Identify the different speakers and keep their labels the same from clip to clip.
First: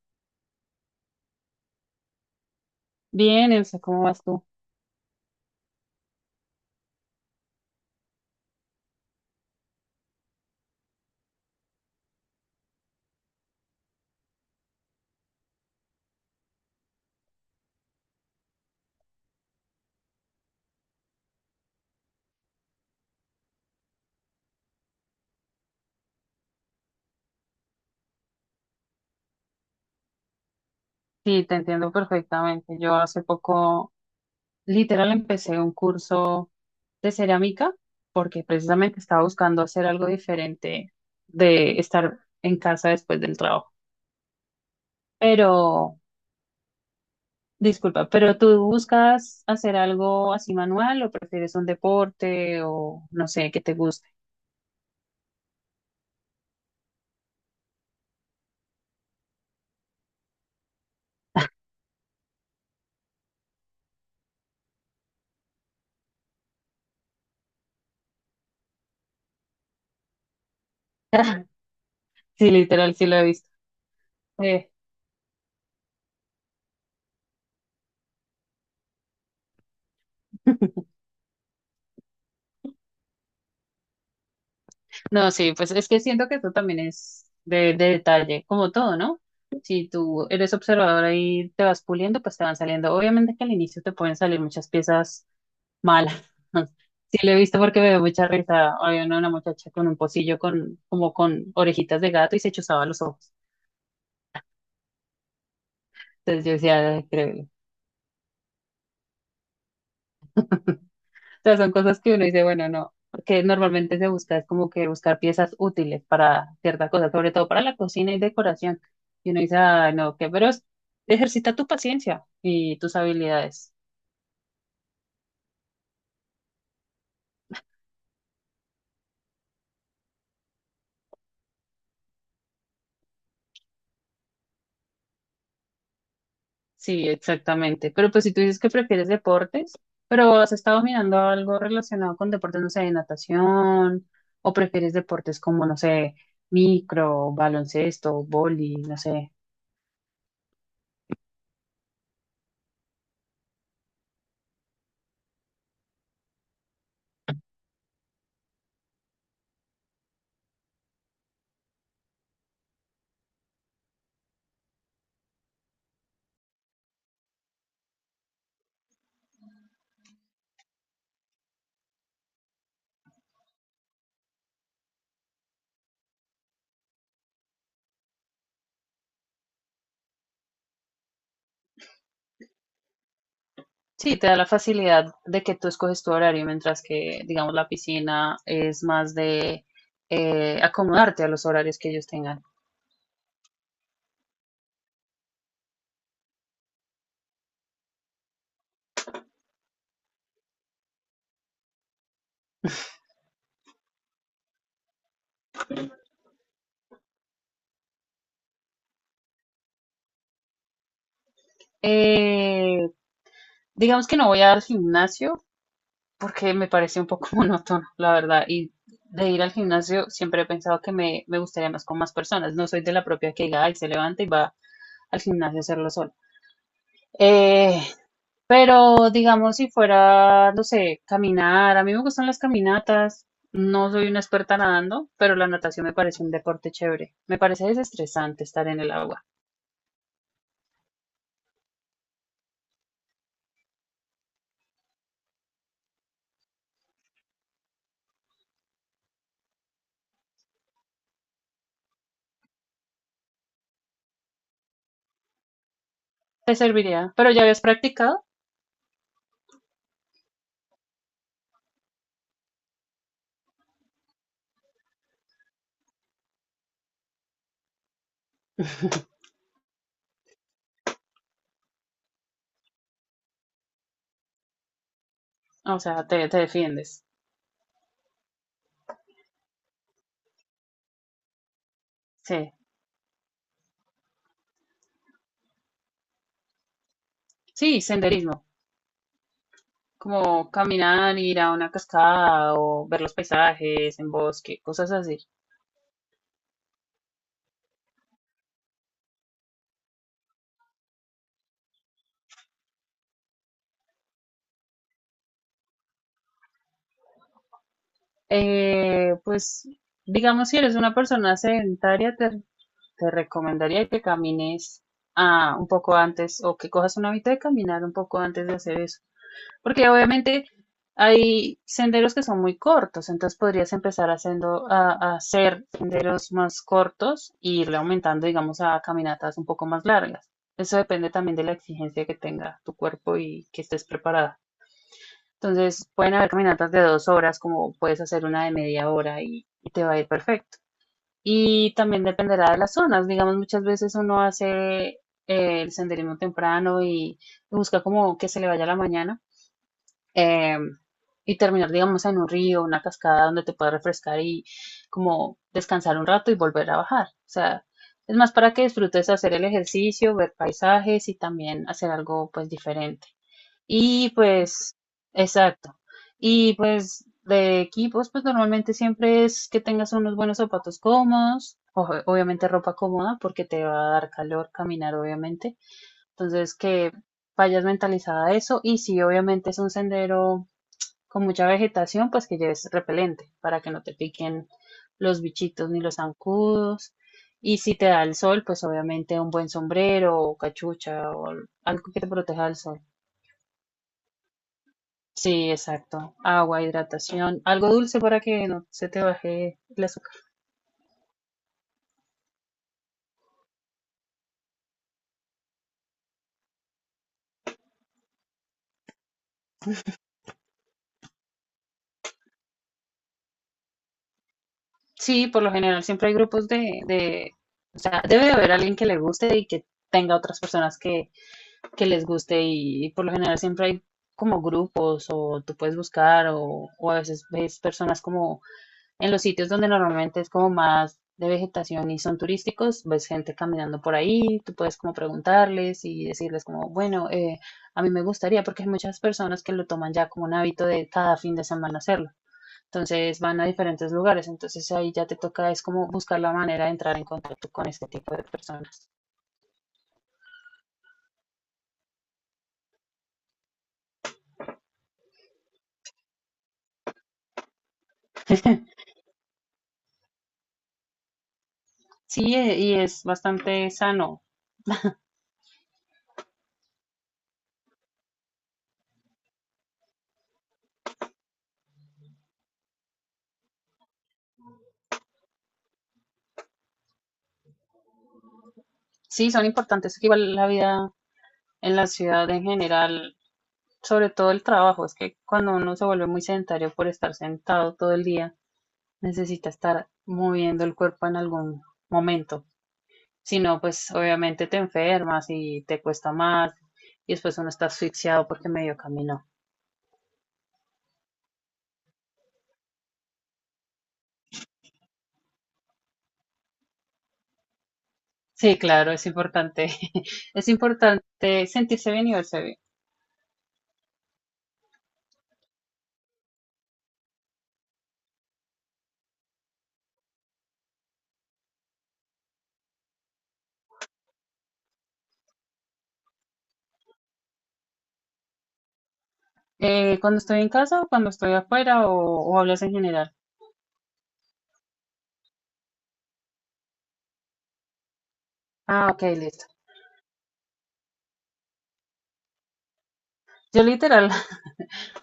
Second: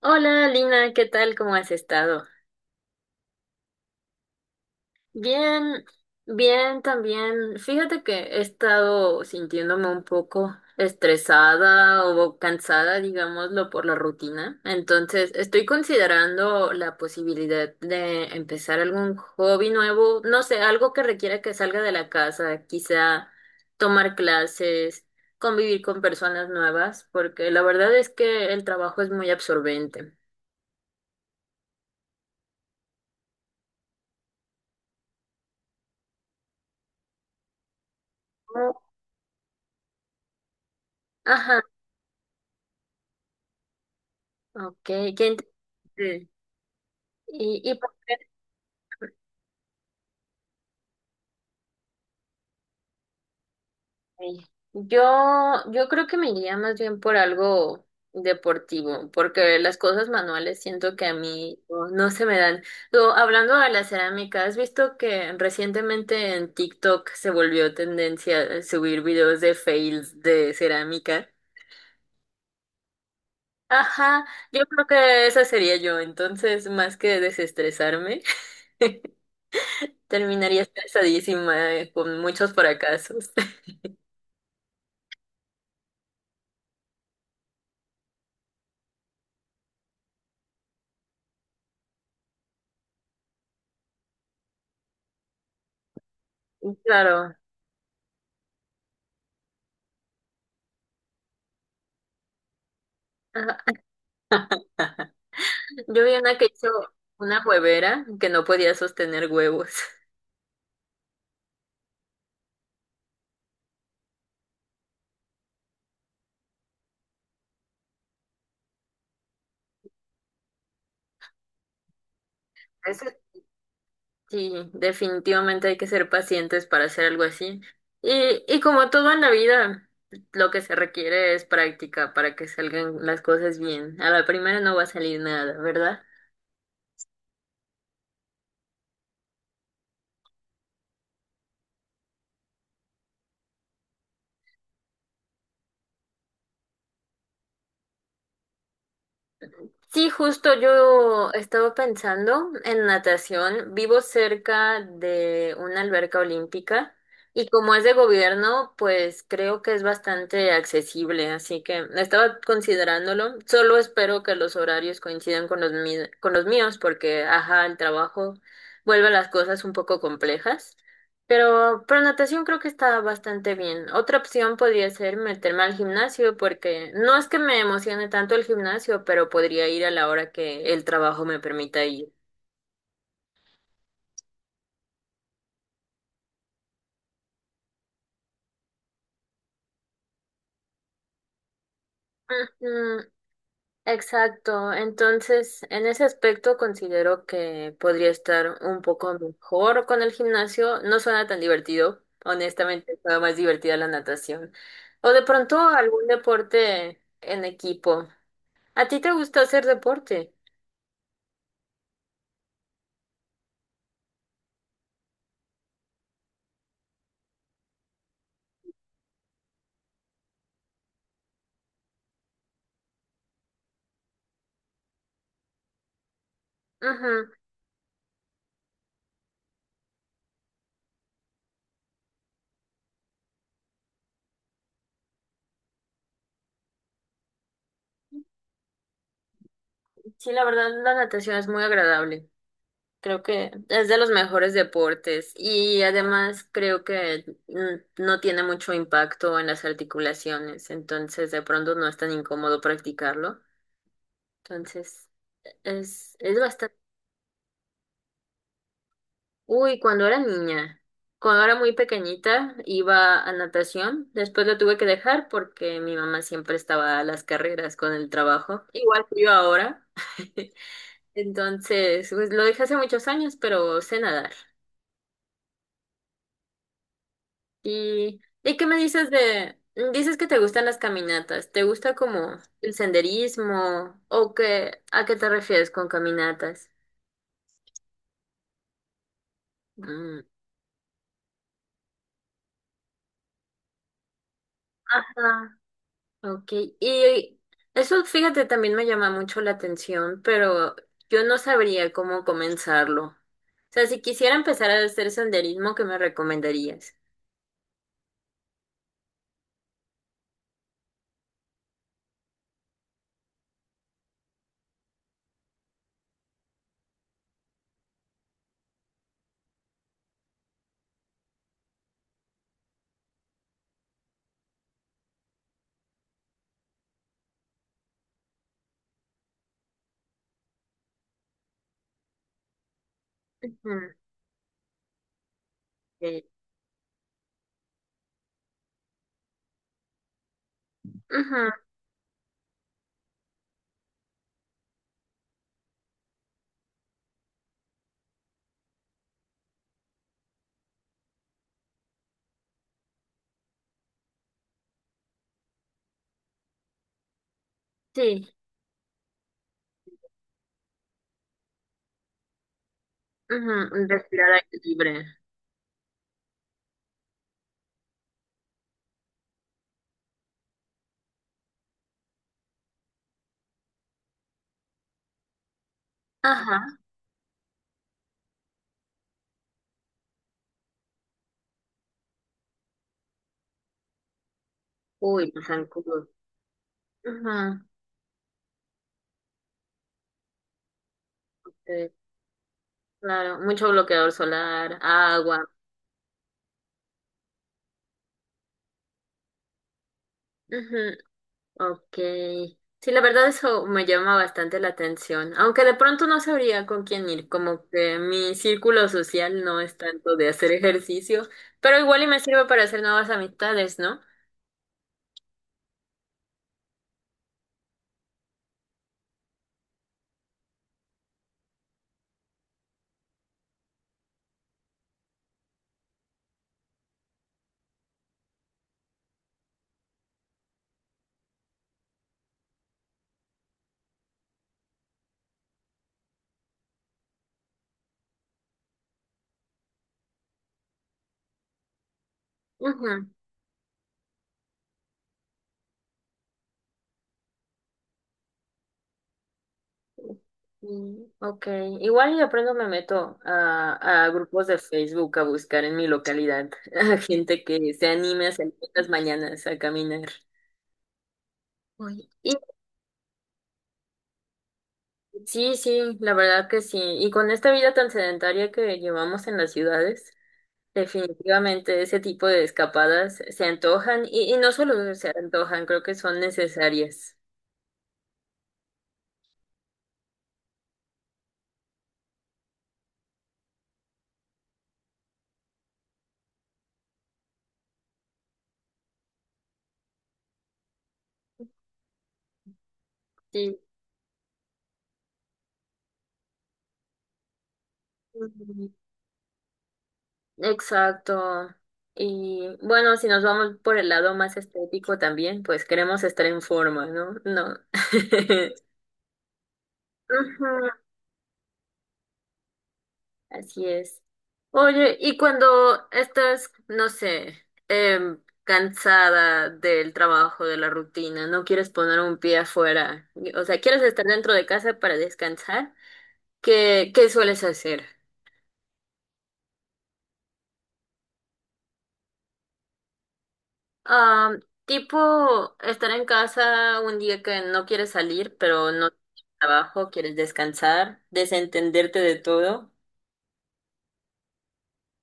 Speaker 1: Hola Lina, ¿qué tal? ¿Cómo has estado?
Speaker 2: Bien, Elsa, ¿cómo vas tú?
Speaker 1: Bien, bien también. Fíjate que he estado sintiéndome un poco estresada o cansada, digámoslo, por la rutina. Entonces, estoy considerando la posibilidad de empezar algún hobby nuevo, no sé, algo que requiera que salga de la casa, quizá tomar clases, convivir con personas nuevas, porque la verdad es que el trabajo es muy absorbente.
Speaker 2: Sí, te entiendo perfectamente. Yo hace poco, literal, empecé un curso de cerámica porque precisamente estaba buscando hacer algo diferente
Speaker 1: Ajá,
Speaker 2: de estar en casa después del trabajo.
Speaker 1: ok, qué.
Speaker 2: Pero,
Speaker 1: Mm. Y pues,
Speaker 2: disculpa, ¿pero tú buscas hacer algo así manual o prefieres un deporte o no sé, que te guste?
Speaker 1: eh, yo, yo creo que me iría más bien por algo deportivo, porque las cosas manuales siento que a mí no se me dan. Hablando de la cerámica, ¿has visto que recientemente en TikTok se volvió tendencia subir videos de fails de cerámica?
Speaker 2: Sí, literal, sí lo he visto.
Speaker 1: Ajá, yo
Speaker 2: Eh,
Speaker 1: creo que esa sería yo, entonces más que desestresarme, terminaría estresadísima con muchos fracasos.
Speaker 2: No, sí, pues es que siento que eso también es de detalle, como todo, ¿no? Si tú eres observador ahí te vas puliendo, pues te van saliendo. Obviamente que al inicio te pueden salir muchas piezas malas. Sí, lo he
Speaker 1: Claro.
Speaker 2: visto porque me dio mucha risa. Había una muchacha con un pocillo con, como con orejitas de gato y se chuzaba los ojos.
Speaker 1: Ajá. Yo vi una
Speaker 2: Entonces
Speaker 1: que
Speaker 2: yo
Speaker 1: hizo
Speaker 2: decía, "Ay,
Speaker 1: una
Speaker 2: creo,
Speaker 1: huevera que no podía sostener huevos.
Speaker 2: sea, son cosas que uno dice, bueno, no, porque normalmente se busca, es como que buscar piezas útiles para cierta cosa sobre todo para la cocina y decoración. Y uno dice, ah, no, que, pero es- ejercita tu paciencia y tus
Speaker 1: Eso
Speaker 2: habilidades.
Speaker 1: sí, definitivamente hay que ser pacientes para hacer algo así. Y como todo en la vida, lo que se requiere es práctica para que salgan las cosas bien. A la primera no va a salir nada, ¿verdad?
Speaker 2: Sí, exactamente. Pero pues si tú dices que prefieres deportes, pero has estado mirando algo relacionado con deportes, no sé, de natación, o prefieres deportes como, no sé, micro, baloncesto, boli, no sé.
Speaker 1: Sí, justo yo estaba pensando en natación. Vivo cerca de una alberca olímpica y como es de gobierno, pues creo que es bastante accesible, así que estaba considerándolo. Solo espero que los horarios coincidan con los con los míos porque, ajá, el trabajo vuelve las cosas un poco complejas. Pero natación creo que está bastante bien. Otra opción podría ser meterme al gimnasio porque no es que me emocione tanto el gimnasio, pero podría ir a la hora que el trabajo me permita ir.
Speaker 2: Sí, te da la facilidad de que tú escoges tu horario, mientras que, digamos, la piscina es más de acomodarte a los horarios que ellos tengan.
Speaker 1: Ujú, exacto. Entonces, en ese aspecto considero que podría estar un poco mejor con el gimnasio. No suena tan divertido. Honestamente, suena más divertida la natación. O de pronto algún deporte en equipo. ¿A ti te gusta hacer deporte?
Speaker 2: Eh, digamos que no voy al gimnasio porque me parece un poco monótono, la verdad. Y de ir al gimnasio siempre he pensado que me gustaría más con más personas. No soy de la propia que diga, ay, se levanta y va al gimnasio a hacerlo solo.
Speaker 1: Ujú.
Speaker 2: Eh, Pero digamos, si fuera, no sé, caminar, a mí me gustan las caminatas, no soy una experta nadando, pero la natación me parece un deporte chévere, me parece desestresante estar en el agua,
Speaker 1: Sí, la verdad, la natación es muy agradable. Creo que es de los mejores deportes y además creo que no tiene mucho impacto en las articulaciones, entonces de pronto no es tan incómodo practicarlo. Entonces, es
Speaker 2: te
Speaker 1: bastante...
Speaker 2: serviría, pero ya habías practicado,
Speaker 1: Uy, cuando era niña, cuando era muy pequeñita, iba a natación, después lo tuve que dejar porque mi mamá siempre estaba a las carreras con el trabajo, igual que yo ahora. Entonces, pues lo dejé hace muchos años, pero sé nadar.
Speaker 2: o sea, te defiendes,
Speaker 1: ¿Y qué me dices de... Dices que te gustan las caminatas. ¿Te gusta como
Speaker 2: sí,
Speaker 1: el senderismo? ¿O qué, a qué te refieres con caminatas?
Speaker 2: sí, senderismo,
Speaker 1: Mm.
Speaker 2: como caminar, ir a una cascada o ver los paisajes en bosque, cosas así.
Speaker 1: Ajá. Ok, y eso fíjate también me llama mucho la atención, pero yo no sabría cómo comenzarlo. O sea, si quisiera empezar a hacer senderismo, ¿qué me recomendarías?
Speaker 2: Pues digamos, si eres una persona sedentaria, te recomendaría que camines un poco antes o que cojas una mitad de caminar un poco antes de hacer eso. Porque obviamente hay senderos que son muy cortos, entonces podrías empezar haciendo, a hacer senderos más cortos e irle aumentando, digamos, a caminatas un poco más largas. Eso depende también de la exigencia que tenga tu cuerpo y que estés
Speaker 1: Ujú,
Speaker 2: preparada. Entonces, pueden
Speaker 1: ok.
Speaker 2: haber caminatas de dos horas, como puedes hacer una de media hora y te va a ir perfecto.
Speaker 1: Ujú,
Speaker 2: Y también dependerá de las zonas. Digamos, muchas veces uno hace eh, el senderismo temprano y busca como que se le vaya la mañana eh, y terminar, digamos, en un río, una cascada donde te puedas refrescar y como descansar un rato y volver a bajar. O sea, es
Speaker 1: sí,
Speaker 2: más para que disfrutes hacer el ejercicio, ver paisajes y también hacer algo pues diferente.
Speaker 1: ujú,
Speaker 2: Y
Speaker 1: respirar aire
Speaker 2: pues,
Speaker 1: libre.
Speaker 2: exacto. Y pues de equipos, pues normalmente siempre es que tengas unos buenos zapatos cómodos, ojo, obviamente ropa cómoda porque te va a dar calor caminar, obviamente. Entonces
Speaker 1: Ajá.
Speaker 2: que vayas mentalizada a eso y si obviamente es un sendero con mucha vegetación, pues que lleves repelente para que no te piquen los
Speaker 1: Uy, los
Speaker 2: bichitos ni los
Speaker 1: zancudos.
Speaker 2: zancudos. Y
Speaker 1: Ujú,
Speaker 2: si te da el sol, pues obviamente un buen sombrero o cachucha o
Speaker 1: ok,
Speaker 2: algo que te proteja del sol.
Speaker 1: claro, mucho bloqueador solar, agua.
Speaker 2: Sí, exacto. Agua, hidratación, algo dulce para que no se te baje el azúcar.
Speaker 1: Ok. Sí, la verdad eso me llama bastante la atención, aunque de pronto no sabría con quién ir, como que mi círculo social no es tanto de hacer ejercicio, pero igual y me sirve para hacer nuevas amistades, ¿no?
Speaker 2: Sí, por lo general siempre hay grupos de, o sea, debe de haber alguien que le guste y que tenga otras personas que les guste y por lo general siempre hay como grupos o tú puedes buscar o a veces ves personas como en los sitios donde normalmente es como más de vegetación y son turísticos, ves gente caminando por ahí, tú puedes como preguntarles y decirles como, bueno, a mí me gustaría, porque hay muchas personas que lo toman ya como un hábito de cada fin de semana hacerlo.
Speaker 1: Ujú.
Speaker 2: Entonces van a diferentes lugares, entonces ahí ya te toca, es como buscar la manera de entrar en contacto con este tipo de personas.
Speaker 1: Mm, ok, igual y de pronto me meto a grupos de Facebook a buscar en mi localidad a gente que se anime a salir en las mañanas a caminar. Uy. Y
Speaker 2: Sí, y es bastante sano.
Speaker 1: sí, sí, la verdad que sí. Y con esta vida tan sedentaria que llevamos en las ciudades. Definitivamente ese tipo de escapadas se antojan y no solo se antojan, creo que son necesarias.
Speaker 2: Sí, son importantes, que igual la vida en la ciudad en general sobre todo el trabajo, es que cuando uno se vuelve muy sedentario por estar sentado todo el día, necesita estar moviendo el cuerpo en algún momento. Si
Speaker 1: Sí,
Speaker 2: no, pues obviamente te enfermas y te cuesta más y después uno está asfixiado porque
Speaker 1: ujú,
Speaker 2: medio caminó.
Speaker 1: exacto. Y bueno, si nos vamos por el lado más estético también, pues queremos estar en forma, ¿no? No.
Speaker 2: Sí, claro, es importante.
Speaker 1: Ujú,
Speaker 2: Es importante sentirse bien y verse bien.
Speaker 1: así es. Oye, y cuando estás, no sé, cansada del trabajo, de la rutina, no quieres poner un pie afuera, o sea, quieres estar dentro de casa para descansar, qué sueles hacer?
Speaker 2: Cuando estoy en casa o cuando estoy afuera o hablas en general.
Speaker 1: Ah, tipo estar en casa un día que no quieres salir, pero
Speaker 2: Ah,
Speaker 1: no
Speaker 2: ok,
Speaker 1: tienes
Speaker 2: listo.
Speaker 1: trabajo, quieres descansar, desentenderte de todo.
Speaker 2: Yo literal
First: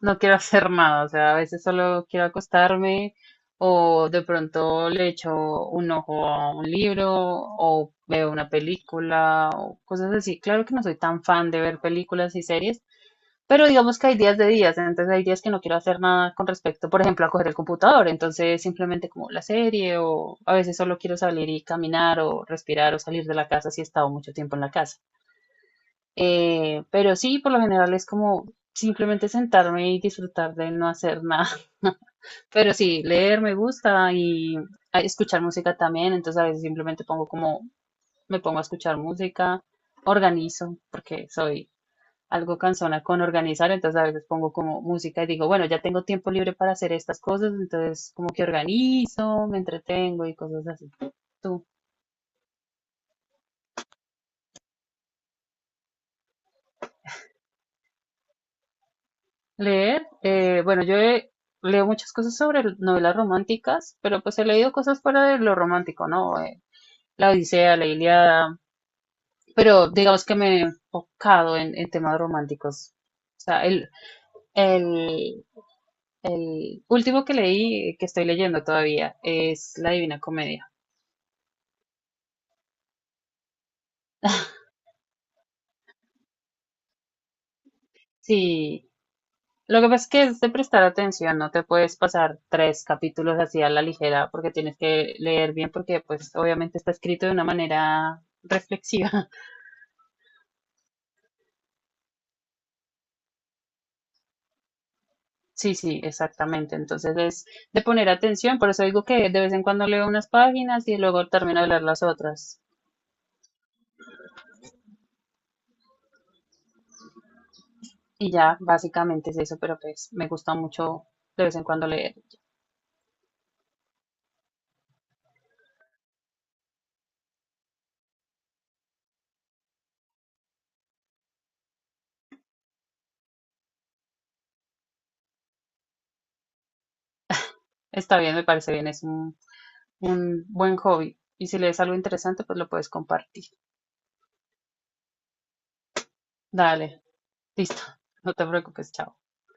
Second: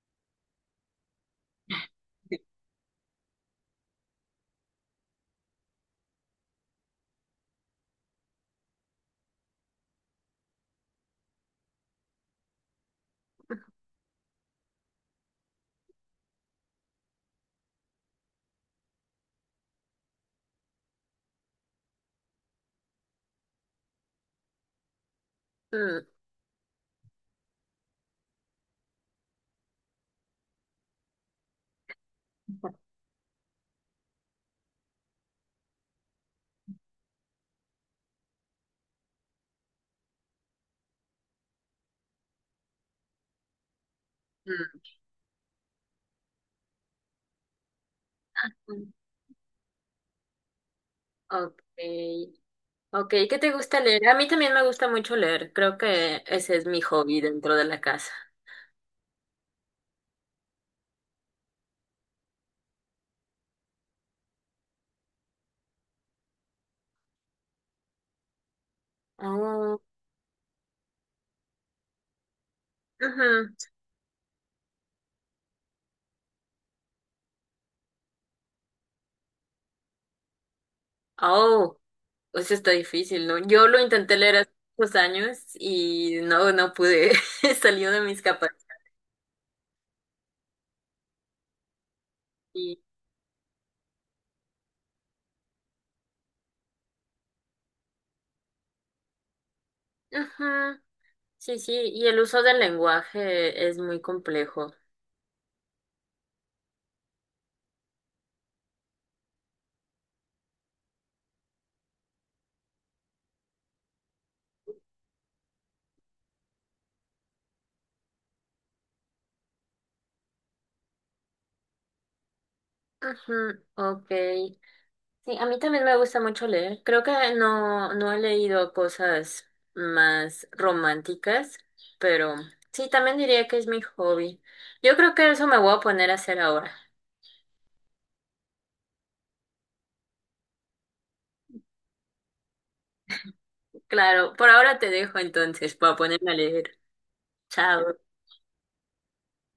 Speaker 2: no quiero hacer nada, o sea, a veces solo quiero acostarme o de pronto le echo un ojo a un libro o veo una película o cosas así. Claro que no soy tan fan de ver películas y series, pero digamos que hay días de días, entonces hay días que no quiero hacer nada con respecto, por ejemplo, a coger el computador, entonces simplemente como la serie o a veces solo quiero salir y caminar o respirar o salir de la casa si he estado mucho tiempo en la casa.
Speaker 1: Mm,
Speaker 2: Pero sí, por lo general es como simplemente sentarme y disfrutar de no hacer nada. Pero sí, leer me gusta y escuchar música también, entonces a veces simplemente pongo como, me pongo a escuchar música, organizo, porque soy algo cansona con organizar, entonces a veces pongo como música y digo, bueno, ya tengo tiempo libre para hacer estas cosas, entonces como que
Speaker 1: mm,
Speaker 2: organizo, me entretengo y cosas así. ¿Tú?
Speaker 1: Okay. Okay, ¿qué te gusta leer? A mí también me gusta mucho leer. Creo que ese es mi hobby dentro de la casa.
Speaker 2: Leer, bueno, yo he- leo muchas cosas sobre l- novelas románticas, pero pues he leído cosas fuera de lo romántico, ¿no? La Odisea, la Ilíada,
Speaker 1: Oh,
Speaker 2: pero digamos que me he enfocado en temas románticos. O
Speaker 1: ujú.
Speaker 2: sea, el, el último que leí, que estoy leyendo todavía, es La Divina Comedia.
Speaker 1: Oh, pues eso está difícil, ¿no? Yo lo intenté leer hace muchos años y no pude. Salió de mis capacidades.
Speaker 2: Sí, lo que pasa es que es de prestar atención, no te puedes pasar tres capítulos así a la ligera porque tienes que leer bien porque pues obviamente está escrito de una manera reflexiva.
Speaker 1: Ujú. Sí, sí, y el uso del lenguaje es muy complejo.
Speaker 2: Sí, exactamente. Entonces es de poner atención, por eso digo que de vez en cuando leo unas páginas y luego termino de leer las otras. Y ya, básicamente es eso, pero pues me gusta mucho de vez en cuando leer.
Speaker 1: Ujú, ok. Sí, a mí también me gusta mucho leer. Creo que no he leído cosas más románticas, pero sí, también diría que es mi hobby. Yo creo que eso me voy a poner a hacer ahora.
Speaker 2: Está bien, me parece bien, es un buen hobby. Y si lees algo interesante, pues lo puedes compartir.
Speaker 1: Claro, por ahora te dejo entonces, para ponerme a leer.
Speaker 2: Dale, listo,
Speaker 1: Chao.
Speaker 2: no te preocupes, chao.